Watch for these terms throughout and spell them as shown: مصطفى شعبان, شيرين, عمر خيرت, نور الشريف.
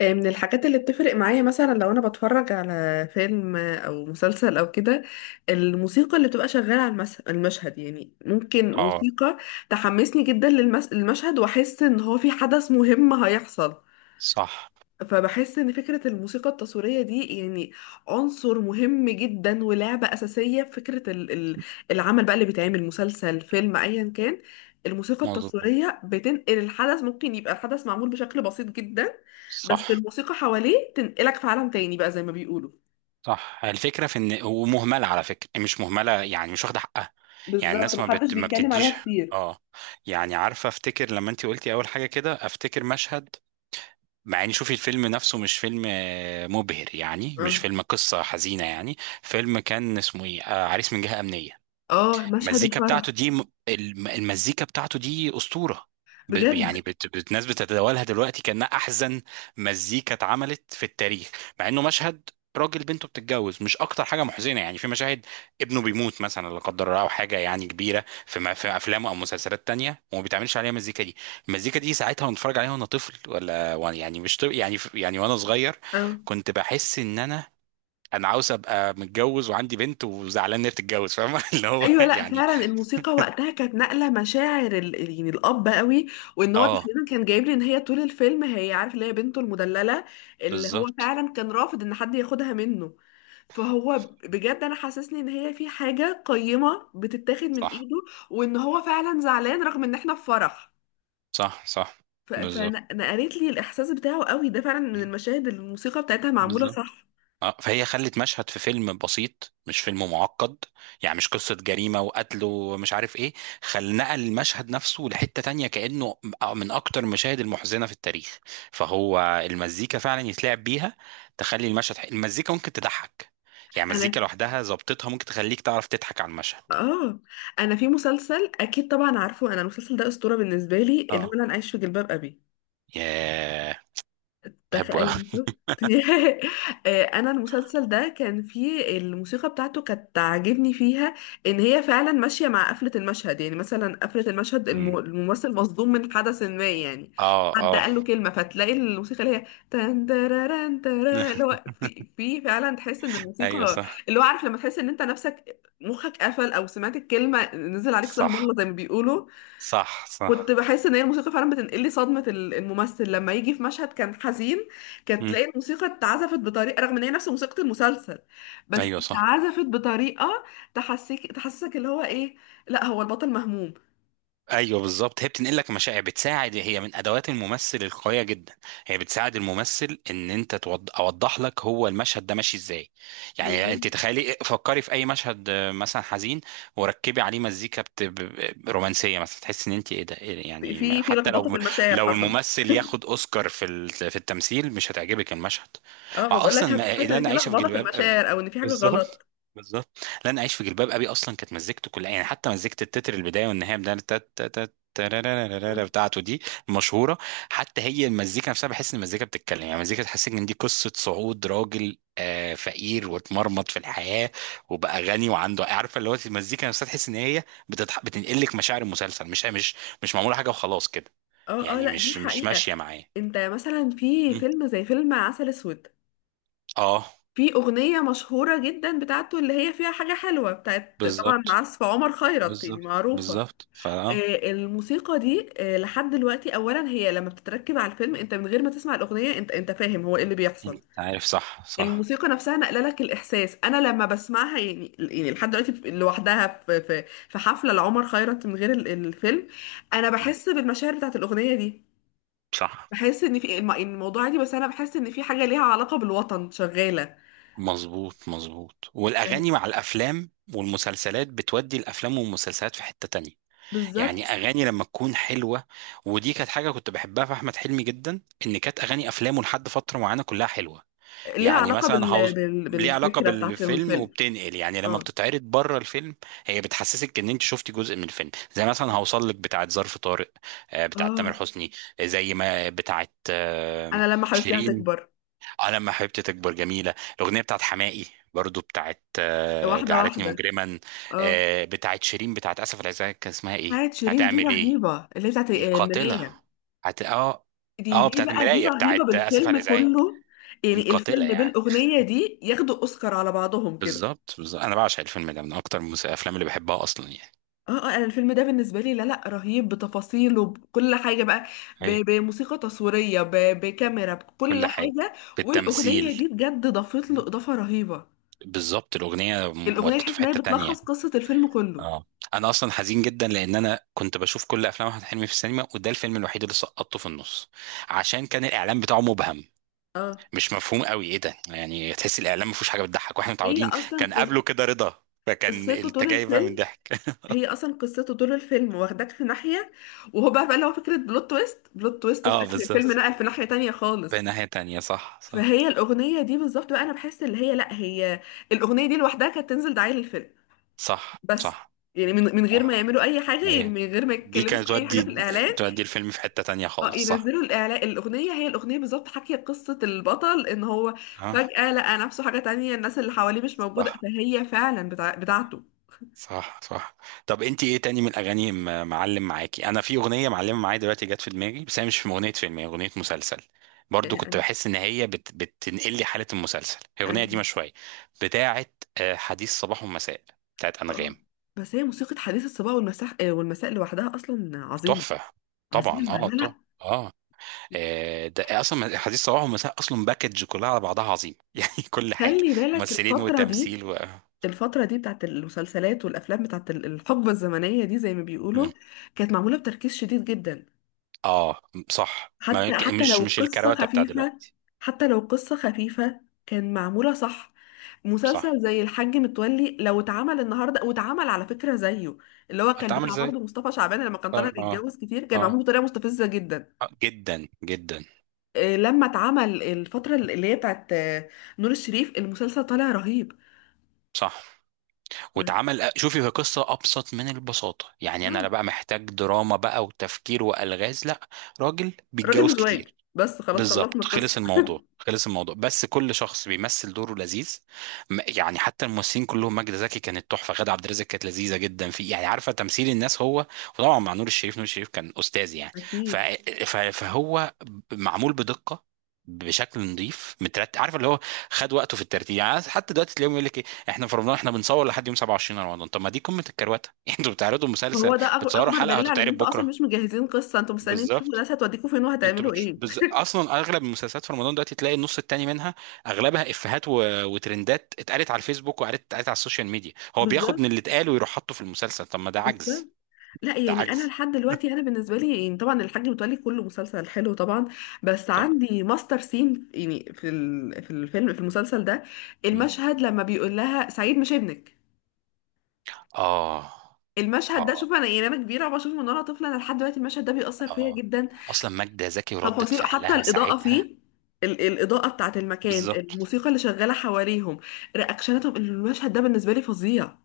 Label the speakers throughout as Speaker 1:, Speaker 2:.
Speaker 1: من الحاجات اللي بتفرق معايا مثلا لو انا بتفرج على فيلم او مسلسل او كده، الموسيقى اللي بتبقى شغاله على المشهد. يعني ممكن
Speaker 2: اه.
Speaker 1: موسيقى تحمسني جدا للمشهد، واحس ان هو في حدث مهم هيحصل.
Speaker 2: صح.
Speaker 1: فبحس ان فكرة الموسيقى التصويرية دي يعني عنصر مهم جدا ولعبة اساسية في فكرة العمل بقى اللي بيتعمل، مسلسل فيلم ايا كان. الموسيقى
Speaker 2: مظبوط.
Speaker 1: التصويرية بتنقل الحدث. ممكن يبقى الحدث معمول بشكل بسيط جدا،
Speaker 2: صح
Speaker 1: بس الموسيقى حواليه تنقلك في عالم تاني بقى زي ما بيقولوا.
Speaker 2: صح. الفكره في ان ومهمله، على فكره مش مهمله، يعني مش واخده حقها. يعني
Speaker 1: بالظبط،
Speaker 2: الناس
Speaker 1: محدش
Speaker 2: ما
Speaker 1: بيتكلم
Speaker 2: بتديش.
Speaker 1: عليها كتير.
Speaker 2: اه. يعني عارفه افتكر لما انت قلتي اول حاجه كده افتكر مشهد، مع ان شوفي الفيلم نفسه مش فيلم مبهر، يعني مش
Speaker 1: اه،
Speaker 2: فيلم قصه حزينه يعني. فيلم كان اسمه ايه، عريس من جهه امنيه.
Speaker 1: اه، مشهد
Speaker 2: المزيكا بتاعته
Speaker 1: الفرح.
Speaker 2: دي المزيكا بتاعته دي أسطورة.
Speaker 1: بجد.
Speaker 2: يعني الناس بتتداولها دلوقتي كأنها أحزن مزيكا اتعملت في التاريخ. مع إنه مشهد راجل بنته بتتجوز، مش أكتر حاجة محزنة، يعني في مشاهد ابنه بيموت مثلا، لا قدر الله، أو حاجة يعني كبيرة في أفلام أو مسلسلات تانية، وما بيتعملش عليها المزيكا دي. المزيكا دي ساعتها وأنا بتفرج عليها وأنا طفل، ولا وأنا يعني مش طفل يعني، وأنا صغير،
Speaker 1: آه.
Speaker 2: كنت بحس إن انا عاوز ابقى متجوز وعندي بنت وزعلان ان هي بتتجوز، فاهم؟ اللي هو
Speaker 1: ايوه، لا
Speaker 2: يعني.
Speaker 1: فعلا الموسيقى وقتها كانت نقله مشاعر يعني الاب قوي. وان هو
Speaker 2: اه،
Speaker 1: تقريبا كان جايب لي ان هي طول الفيلم، هي عارف اللي هي بنته المدلله، اللي هو
Speaker 2: بالظبط.
Speaker 1: فعلا كان رافض ان حد ياخدها منه. فهو بجد انا حاسسني ان هي في حاجه قيمه بتتاخد من
Speaker 2: صح
Speaker 1: ايده، وان هو فعلا زعلان رغم ان احنا في فرح.
Speaker 2: صح. صح.
Speaker 1: فانا
Speaker 2: بالظبط
Speaker 1: أنا قريت لي الاحساس بتاعه قوي ده فعلا، من المشاهد اللي الموسيقى بتاعتها معموله
Speaker 2: بالظبط.
Speaker 1: صح.
Speaker 2: اه، فهي خلت مشهد في فيلم بسيط، مش فيلم معقد، يعني مش قصة جريمة وقتل ومش عارف ايه، خل نقل المشهد نفسه لحتة تانية، كأنه من أكتر المشاهد المحزنة في التاريخ. فهو المزيكا فعلا يتلعب بيها، تخلي المشهد المزيكا ممكن تضحك، يعني
Speaker 1: انا
Speaker 2: مزيكا لوحدها ظبطتها ممكن تخليك تعرف تضحك على المشهد.
Speaker 1: اه انا في مسلسل اكيد طبعا، عارفه انا المسلسل ده اسطوره بالنسبه لي، اللي
Speaker 2: اه.
Speaker 1: هو انا عايش في جلباب ابي.
Speaker 2: ياه. بحبه
Speaker 1: تخيل
Speaker 2: قوي.
Speaker 1: شفت انا المسلسل ده كان فيه الموسيقى بتاعته كانت عاجبني فيها، ان هي فعلا ماشيه مع قفله المشهد. يعني مثلا قفله المشهد، الممثل مصدوم من حدث ما يعني،
Speaker 2: اه
Speaker 1: حد
Speaker 2: اه.
Speaker 1: قال له كلمه فتلاقي الموسيقى اللي هي تان تاراران تارا، اللي هو في فعلا تحس ان
Speaker 2: ايوه
Speaker 1: الموسيقى،
Speaker 2: صح
Speaker 1: اللي هو عارف لما تحس ان انت نفسك مخك قفل او سمعت الكلمه نزل عليك سهم
Speaker 2: صح.
Speaker 1: الله زي ما بيقولوا.
Speaker 2: صح
Speaker 1: كنت
Speaker 2: صح.
Speaker 1: بحس ان هي الموسيقى فعلا بتنقل لي صدمه الممثل لما يجي في مشهد كان حزين، كانت
Speaker 2: مم.
Speaker 1: تلاقي الموسيقى اتعزفت بطريقه، رغم ان هي نفس موسيقى المسلسل، بس
Speaker 2: ايوه صح.
Speaker 1: اتعزفت بطريقه تحسسك اللي هو ايه، لا هو البطل مهموم.
Speaker 2: ايوه بالظبط، هي بتنقل لك مشاعر، بتساعد، هي من ادوات الممثل القويه جدا. هي بتساعد الممثل ان انت اوضح لك هو المشهد ده ماشي ازاي. يعني انت
Speaker 1: بالظبط.
Speaker 2: تخيلي فكري في اي مشهد مثلا حزين، وركبي عليه مزيكا رومانسيه مثلا، تحس ان انت ايه ده، إيه ده؟
Speaker 1: في
Speaker 2: يعني
Speaker 1: في
Speaker 2: حتى
Speaker 1: لخبطه في
Speaker 2: لو
Speaker 1: المشاعر حصلت.
Speaker 2: الممثل ياخد اوسكار في في التمثيل مش هتعجبك المشهد.
Speaker 1: اه، ما بقول لك
Speaker 2: واصلا ما...
Speaker 1: هتحس
Speaker 2: اللي
Speaker 1: ان
Speaker 2: انا
Speaker 1: في
Speaker 2: عايشه في
Speaker 1: لخبطه في
Speaker 2: جلباب ابي.
Speaker 1: المشاعر او ان في حاجه
Speaker 2: بالظبط
Speaker 1: غلط.
Speaker 2: بالظبط. لن اعيش في جلباب ابي، اصلا كانت مزيكته كلها يعني، حتى مزيكه التتر البدايه والنهايه بتاع تارارارارارا بتاعته دي المشهوره. حتى هي المزيكا نفسها بحس ان المزيكا بتتكلم، يعني المزيكا تحسسك ان دي قصه صعود راجل فقير واتمرمط في الحياه وبقى غني وعنده، عارفه اللي هو المزيكا نفسها تحس ان هي بتنقلك مشاعر المسلسل، مش مش معموله حاجه وخلاص كده،
Speaker 1: اه، اه،
Speaker 2: يعني
Speaker 1: لا دي
Speaker 2: مش
Speaker 1: حقيقه.
Speaker 2: ماشيه معايا.
Speaker 1: انت مثلا في
Speaker 2: مم.
Speaker 1: فيلم زي فيلم عسل اسود،
Speaker 2: اه
Speaker 1: في أغنية مشهورة جدا بتاعته، اللي هي فيها حاجة حلوة بتاعت طبعا
Speaker 2: بالظبط.
Speaker 1: عزف عمر خيرت، يعني
Speaker 2: بالظبط
Speaker 1: معروفة.
Speaker 2: بالظبط فا،
Speaker 1: الموسيقى دي لحد دلوقتي أولا هي لما بتتركب على الفيلم، أنت من غير ما تسمع الأغنية أنت فاهم هو إيه اللي بيحصل.
Speaker 2: انت عارف. صح صح.
Speaker 1: الموسيقى نفسها نقل لك الإحساس. أنا لما بسمعها، يعني لحد دلوقتي لوحدها، في حفلة لعمر خيرت من غير الفيلم، أنا
Speaker 2: مم.
Speaker 1: بحس بالمشاعر بتاعت الأغنية دي.
Speaker 2: صح.
Speaker 1: بحس إن في الموضوع دي، بس أنا بحس إن في حاجة ليها علاقة بالوطن شغالة.
Speaker 2: مظبوط مظبوط. والاغاني مع الافلام والمسلسلات بتودي الافلام والمسلسلات في حتة تانية،
Speaker 1: بالظبط.
Speaker 2: يعني اغاني لما تكون حلوة. ودي كانت حاجة كنت بحبها في احمد حلمي جدا، ان كانت اغاني افلامه لحد فترة معينة كلها حلوة.
Speaker 1: ليها
Speaker 2: يعني
Speaker 1: علاقة
Speaker 2: مثلا هاوس، ليه علاقة
Speaker 1: بالفكرة بتاعت
Speaker 2: بالفيلم
Speaker 1: الفيلم.
Speaker 2: وبتنقل يعني لما
Speaker 1: اه،
Speaker 2: بتتعرض بره الفيلم، هي بتحسسك ان انت شفتي جزء من الفيلم. زي مثلا هوصل لك بتاعت ظرف طارق، بتاعت تامر
Speaker 1: اه،
Speaker 2: حسني. زي ما بتاعت
Speaker 1: انا لما حبيبتي
Speaker 2: شيرين،
Speaker 1: هتكبر.
Speaker 2: على ما حبيبتي تكبر، جميلة الأغنية بتاعت حماقي. برضو بتاعت
Speaker 1: واحدة
Speaker 2: جعلتني
Speaker 1: واحدة.
Speaker 2: مجرما،
Speaker 1: اه،
Speaker 2: بتاعت شيرين، بتاعت آسف على الإزعاج كان اسمها إيه؟
Speaker 1: بتاعت شيرين دي
Speaker 2: هتعمل إيه.
Speaker 1: رهيبة، اللي بتاعت
Speaker 2: دي قاتلة.
Speaker 1: المراية.
Speaker 2: هت... آه
Speaker 1: دي
Speaker 2: آه
Speaker 1: دي
Speaker 2: بتاعت
Speaker 1: بقى دي
Speaker 2: المراية،
Speaker 1: رهيبة
Speaker 2: بتاعت آسف على
Speaker 1: بالفيلم
Speaker 2: الإزعاج
Speaker 1: كله.
Speaker 2: دي
Speaker 1: يعني
Speaker 2: قاتلة
Speaker 1: الفيلم
Speaker 2: يعني.
Speaker 1: بالأغنية دي ياخدوا أوسكار على بعضهم كده.
Speaker 2: بالظبط بالظبط، أنا بعشق الفيلم ده، من أكتر الأفلام اللي بحبها أصلا يعني.
Speaker 1: اه، اه، انا الفيلم ده بالنسبة لي، لا لا، رهيب بتفاصيله بكل حاجة بقى،
Speaker 2: أيوة.
Speaker 1: بموسيقى تصويرية، بكاميرا، بكل
Speaker 2: كل
Speaker 1: حاجة.
Speaker 2: حاجة.
Speaker 1: والأغنية
Speaker 2: بالتمثيل.
Speaker 1: دي بجد ضافت له
Speaker 2: م.
Speaker 1: إضافة رهيبة.
Speaker 2: بالظبط. الأغنية
Speaker 1: الاغنيه
Speaker 2: ودته
Speaker 1: تحس
Speaker 2: في
Speaker 1: ان هي
Speaker 2: حتة تانية.
Speaker 1: بتلخص قصه الفيلم كله.
Speaker 2: اه. انا اصلا حزين جدا لان انا كنت بشوف كل افلام احمد حلمي في السينما، وده الفيلم الوحيد اللي سقطته في النص، عشان كان الاعلان بتاعه مبهم،
Speaker 1: اه،
Speaker 2: مش مفهوم قوي ايه ده، يعني تحس الاعلان ما فيهوش حاجه بتضحك، واحنا
Speaker 1: هي
Speaker 2: متعودين.
Speaker 1: اصلا
Speaker 2: كان قبله كده رضا، فكان
Speaker 1: قصته
Speaker 2: انت
Speaker 1: طول
Speaker 2: جاي بقى من
Speaker 1: الفيلم.
Speaker 2: ضحك.
Speaker 1: واخداك في ناحيه. وهو بقى اللي هو فكره بلوت تويست في
Speaker 2: اه
Speaker 1: اخر الفيلم،
Speaker 2: بالظبط،
Speaker 1: نقل في ناحيه تانية
Speaker 2: بقى
Speaker 1: خالص.
Speaker 2: ناحيه تانية. صح صح.
Speaker 1: فهي الاغنيه دي بالظبط بقى، انا بحس اللي هي لا، هي الاغنيه دي لوحدها كانت تنزل دعايه للفيلم
Speaker 2: صح
Speaker 1: بس.
Speaker 2: صح.
Speaker 1: يعني من غير ما
Speaker 2: صح
Speaker 1: يعملوا اي حاجه، يعني
Speaker 2: ايه،
Speaker 1: من غير ما
Speaker 2: دي
Speaker 1: يتكلموا
Speaker 2: كانت
Speaker 1: في اي حاجه في
Speaker 2: تودي،
Speaker 1: الاعلان.
Speaker 2: تودي الفيلم في حته تانية
Speaker 1: اه،
Speaker 2: خالص. صح.
Speaker 1: ينزلوا الاعلان الاغنيه، هي الاغنيه بالظبط حكي قصه البطل ان هو
Speaker 2: اه
Speaker 1: فجاه لقى نفسه حاجه تانية، الناس اللي حواليه مش موجوده.
Speaker 2: صح
Speaker 1: فهي فعلا بتاعته.
Speaker 2: صح. صح. طب انت ايه تاني من الاغاني معلم معاكي؟ انا في اغنيه معلمه معايا دلوقتي جت في دماغي، بس هي مش من اغنيه فيلم، هي اغنيه مسلسل.
Speaker 1: آه،
Speaker 2: برضو كنت
Speaker 1: أن...
Speaker 2: بحس ان هي بتنقل لي حاله المسلسل. هي اغنيه
Speaker 1: أن...
Speaker 2: دي شويه بتاعه، حديث صباح ومساء، بتاعه انغام.
Speaker 1: اه بس هي موسيقى حديث الصباح والمساء والمساء لوحدها اصلا عظيمه.
Speaker 2: تحفه. طبعا
Speaker 1: عظيمه،
Speaker 2: اه
Speaker 1: لا
Speaker 2: طبعا.
Speaker 1: لا.
Speaker 2: اه. ده اصلا حديث صباح ومساء اصلا باكج كلها على بعضها عظيم. يعني كل حاجه،
Speaker 1: خلي بالك
Speaker 2: ممثلين
Speaker 1: الفتره دي
Speaker 2: وتمثيل و...
Speaker 1: الفترة دي بتاعت المسلسلات والأفلام بتاعت الحقبة الزمنية دي زي ما
Speaker 2: مم.
Speaker 1: بيقولوا، كانت معمولة بتركيز شديد جدا.
Speaker 2: اه صح ما...
Speaker 1: حتى حتى
Speaker 2: مش
Speaker 1: لو قصة
Speaker 2: الكروته بتاع
Speaker 1: خفيفة
Speaker 2: دلوقتي.
Speaker 1: حتى لو قصة خفيفة كان معمولة صح.
Speaker 2: صح.
Speaker 1: مسلسل زي الحاج متولي لو اتعمل النهارده، واتعمل على فكرة زيه، اللي هو كان
Speaker 2: اتعامل
Speaker 1: بتاع
Speaker 2: زي،
Speaker 1: برضه مصطفى شعبان لما كان طالع
Speaker 2: طب- اه،
Speaker 1: بيتجوز كتير، كان
Speaker 2: اه،
Speaker 1: معمول بطريقة مستفزة جدا.
Speaker 2: جدا جدا.
Speaker 1: لما اتعمل الفترة اللي هي بتاعت نور الشريف، المسلسل طالع رهيب.
Speaker 2: صح.
Speaker 1: آه،
Speaker 2: واتعمل، شوفي هي قصه ابسط من البساطه يعني، انا لا
Speaker 1: آه،
Speaker 2: بقى محتاج دراما بقى وتفكير والغاز، لا، راجل
Speaker 1: راجل
Speaker 2: بيتجوز
Speaker 1: مزواج
Speaker 2: كتير.
Speaker 1: بس، خلاص خلصنا
Speaker 2: بالظبط. خلص
Speaker 1: القصة
Speaker 2: الموضوع خلص الموضوع، بس كل شخص بيمثل دوره لذيذ. يعني حتى الممثلين كلهم، ماجدة زكي كانت تحفة، غادة عبد الرازق كانت لذيذة جدا، في يعني عارفة تمثيل الناس هو، وطبعا مع نور الشريف، نور الشريف كان أستاذ يعني. ف...
Speaker 1: أكيد.
Speaker 2: فهو معمول بدقة، بشكل نظيف مترتب، عارف اللي هو خد وقته في الترتيب. يعني حتى دلوقتي تلاقيهم يقول لك ايه، احنا في رمضان، احنا بنصور لحد يوم 27 رمضان. طب ما دي قمة الكروتة، انتوا بتعرضوا مسلسل
Speaker 1: هو ده أكبر
Speaker 2: بتصوروا
Speaker 1: أكبر
Speaker 2: حلقة
Speaker 1: دليل على إن
Speaker 2: هتتعرض
Speaker 1: أنتوا أصلا
Speaker 2: بكرة.
Speaker 1: مش مجهزين قصة، أنتوا مستنيين تشوفوا
Speaker 2: بالظبط.
Speaker 1: الناس هتوديكوا فين
Speaker 2: انتوا
Speaker 1: وهتعملوا إيه.
Speaker 2: اصلا اغلب المسلسلات في رمضان دلوقتي تلاقي النص التاني منها اغلبها افيهات و... وترندات اتقالت على الفيسبوك وقالت اتقالت على السوشيال ميديا، هو بياخد من
Speaker 1: بالظبط.
Speaker 2: اللي اتقال ويروح حاطه في المسلسل. طب ما ده
Speaker 1: بس
Speaker 2: عجز،
Speaker 1: لا
Speaker 2: ده
Speaker 1: يعني انا
Speaker 2: عجز.
Speaker 1: لحد دلوقتي، انا بالنسبه لي يعني طبعا الحاج متولي كله مسلسل حلو طبعا، بس
Speaker 2: طب.
Speaker 1: عندي ماستر سين يعني في في الفيلم في المسلسل ده،
Speaker 2: مم.
Speaker 1: المشهد لما بيقول لها سعيد مش ابنك.
Speaker 2: اه
Speaker 1: المشهد ده،
Speaker 2: اه
Speaker 1: شوف انا يعني انا كبيره وبشوفه من وانا طفله، انا لحد دلوقتي المشهد ده بيأثر فيا
Speaker 2: اه.
Speaker 1: جدا.
Speaker 2: اصلا ماجدة زكي وردة
Speaker 1: تفاصيله حتى
Speaker 2: فعلها
Speaker 1: الاضاءه
Speaker 2: ساعتها.
Speaker 1: فيه، الاضاءه بتاعت المكان،
Speaker 2: بالظبط.
Speaker 1: الموسيقى اللي شغاله حواليهم، رياكشناتهم، المشهد ده بالنسبه لي فظيع.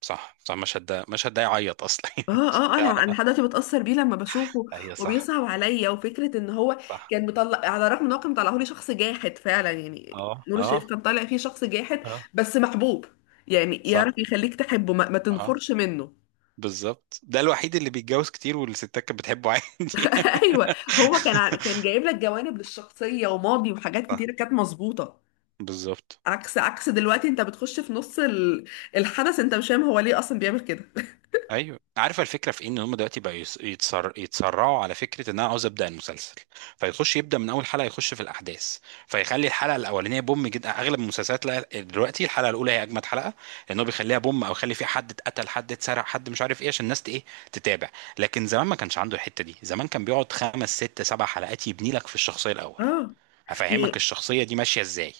Speaker 2: صح صح، مشهد ده، مشهد ده يعيط اصلا.
Speaker 1: اه،
Speaker 2: مشهد
Speaker 1: اه، اه،
Speaker 2: ده-
Speaker 1: انا لحد دلوقتي بتأثر بيه لما بشوفه،
Speaker 2: ايوه صح.
Speaker 1: وبيصعب عليا، وفكرة ان هو
Speaker 2: صح.
Speaker 1: كان مطلع، على الرغم ان هو كان مطلعه لي شخص جاحد فعلا، يعني
Speaker 2: اه
Speaker 1: نور الشريف
Speaker 2: اه
Speaker 1: كان طالع فيه شخص جاحد
Speaker 2: اه.
Speaker 1: بس محبوب، يعني
Speaker 2: صح.
Speaker 1: يعرف يخليك تحبه ما
Speaker 2: اه
Speaker 1: تنفرش منه.
Speaker 2: بالظبط، ده الوحيد اللي بيتجوز كتير والستات كانت بتحبه عادي.
Speaker 1: ايوه. هو كان كان جايب لك جوانب للشخصية وماضي وحاجات
Speaker 2: صح،
Speaker 1: كتيرة كانت مظبوطة.
Speaker 2: بالظبط.
Speaker 1: عكس دلوقتي، انت بتخش في نص الحدث، انت مش فاهم هو ليه اصلا بيعمل كده.
Speaker 2: ايوه عارف الفكره في إيه؟ ان هم دلوقتي بقى يتسرعوا، على فكره ان انا عاوز ابدا المسلسل، فيخش يبدا من اول حلقه يخش في الاحداث، فيخلي الحلقه الاولانيه بوم جدا. اغلب المسلسلات لا، دلوقتي الحلقه الاولى هي اجمد حلقه، لان هو بيخليها بوم، او يخلي فيها حد اتقتل، حد اتسرق، حد مش عارف ايه، عشان الناس ايه، تتابع. لكن زمان ما كانش عنده الحته دي، زمان كان بيقعد خمس ست سبع حلقات يبني لك في الشخصيه الاول،
Speaker 1: اه.
Speaker 2: افهمك
Speaker 1: يعني
Speaker 2: الشخصيه دي ماشيه ازاي.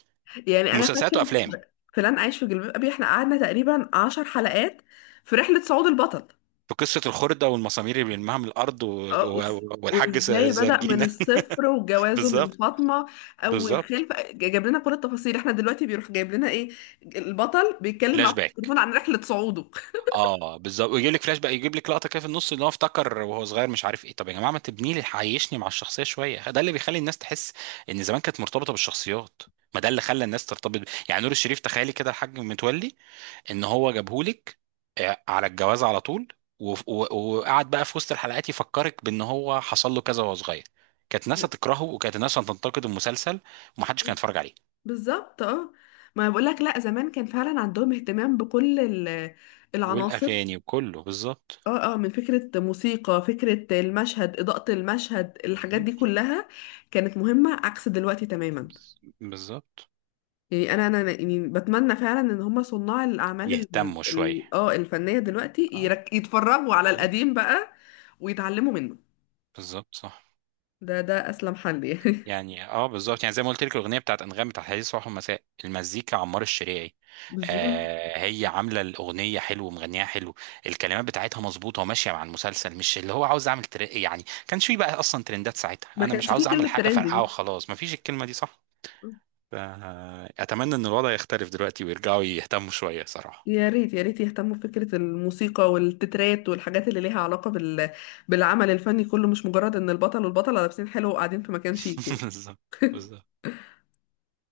Speaker 1: يعني انا
Speaker 2: مسلسلات
Speaker 1: فاكر
Speaker 2: وافلام.
Speaker 1: فلان عايش في جلباب ابي، احنا قعدنا تقريبا 10 حلقات في رحلة صعود البطل.
Speaker 2: في قصة الخردة والمسامير اللي بيلمها من الأرض و...
Speaker 1: اه،
Speaker 2: و... والحاج
Speaker 1: وازاي بدأ من
Speaker 2: زرجينة.
Speaker 1: الصفر وجوازه من
Speaker 2: بالظبط
Speaker 1: فاطمة، اول
Speaker 2: بالظبط.
Speaker 1: خلفة، جاب لنا كل التفاصيل. احنا دلوقتي بيروح جايب لنا ايه، البطل بيتكلم
Speaker 2: فلاش
Speaker 1: معاه في
Speaker 2: باك.
Speaker 1: التليفون عن رحلة صعوده.
Speaker 2: اه بالظبط، ويجيب لك فلاش باك، يجيب لك لقطة كده في النص اللي هو افتكر وهو صغير مش عارف ايه. طب يا جماعة ما تبني لي، عيشني مع الشخصية شوية، ده اللي بيخلي الناس تحس إن زمان كانت مرتبطة بالشخصيات، ما ده اللي خلى الناس ترتبط ب- يعني نور الشريف، تخيلي كده الحاج متولي، ان هو جابهولك على الجواز على طول، وقعد بقى في وسط الحلقات يفكرك بان هو حصل له كذا وهو صغير، كانت ناس
Speaker 1: م-
Speaker 2: هتكرهه وكانت ناس هتنتقد المسلسل، ومحدش كان يتفرج عليه.
Speaker 1: بالظبط. اه، ما بقول لك، لا زمان كان فعلا عندهم اهتمام بكل العناصر.
Speaker 2: والاغاني وكله بالظبط.
Speaker 1: اه، اه، من فكرة موسيقى، فكرة المشهد، إضاءة المشهد، الحاجات دي
Speaker 2: بالظبط.
Speaker 1: كلها كانت مهمة عكس دلوقتي تماما.
Speaker 2: بالظبط.
Speaker 1: يعني انا يعني بتمنى فعلا ان هم صناع الاعمال
Speaker 2: يهتموا شويه.
Speaker 1: الفنية دلوقتي
Speaker 2: اه.
Speaker 1: يتفرجوا على
Speaker 2: أي.
Speaker 1: القديم بقى ويتعلموا منه.
Speaker 2: بالظبط. صح.
Speaker 1: ده اسلم حل يعني.
Speaker 2: يعني اه بالظبط، يعني زي ما قلت لك الاغنيه بتاعت انغام بتاعت حديث صباح ومساء، المزيكا عمار الشريعي،
Speaker 1: بالظبط.
Speaker 2: آه هي عامله الاغنيه حلو ومغنيها حلو، الكلمات بتاعتها مظبوطه وماشيه مع المسلسل، مش اللي هو عاوز اعمل يعني كانش في بقى اصلا ترندات ساعتها،
Speaker 1: ما
Speaker 2: انا مش
Speaker 1: كانش فيه
Speaker 2: عاوز اعمل
Speaker 1: كلمة
Speaker 2: حاجه
Speaker 1: ترند
Speaker 2: فرقعه
Speaker 1: دي.
Speaker 2: وخلاص، مفيش الكلمه دي صح. ف- اتمنى ان الوضع يختلف دلوقتي ويرجعوا يهتموا شويه صراحه.
Speaker 1: يا ريت، يا ريت يهتموا بفكرة الموسيقى والتترات والحاجات اللي ليها علاقة بالعمل الفني كله، مش مجرد ان البطل والبطلة لابسين حلو وقاعدين في مكان شيك يعني.
Speaker 2: بالظبط بالظبط.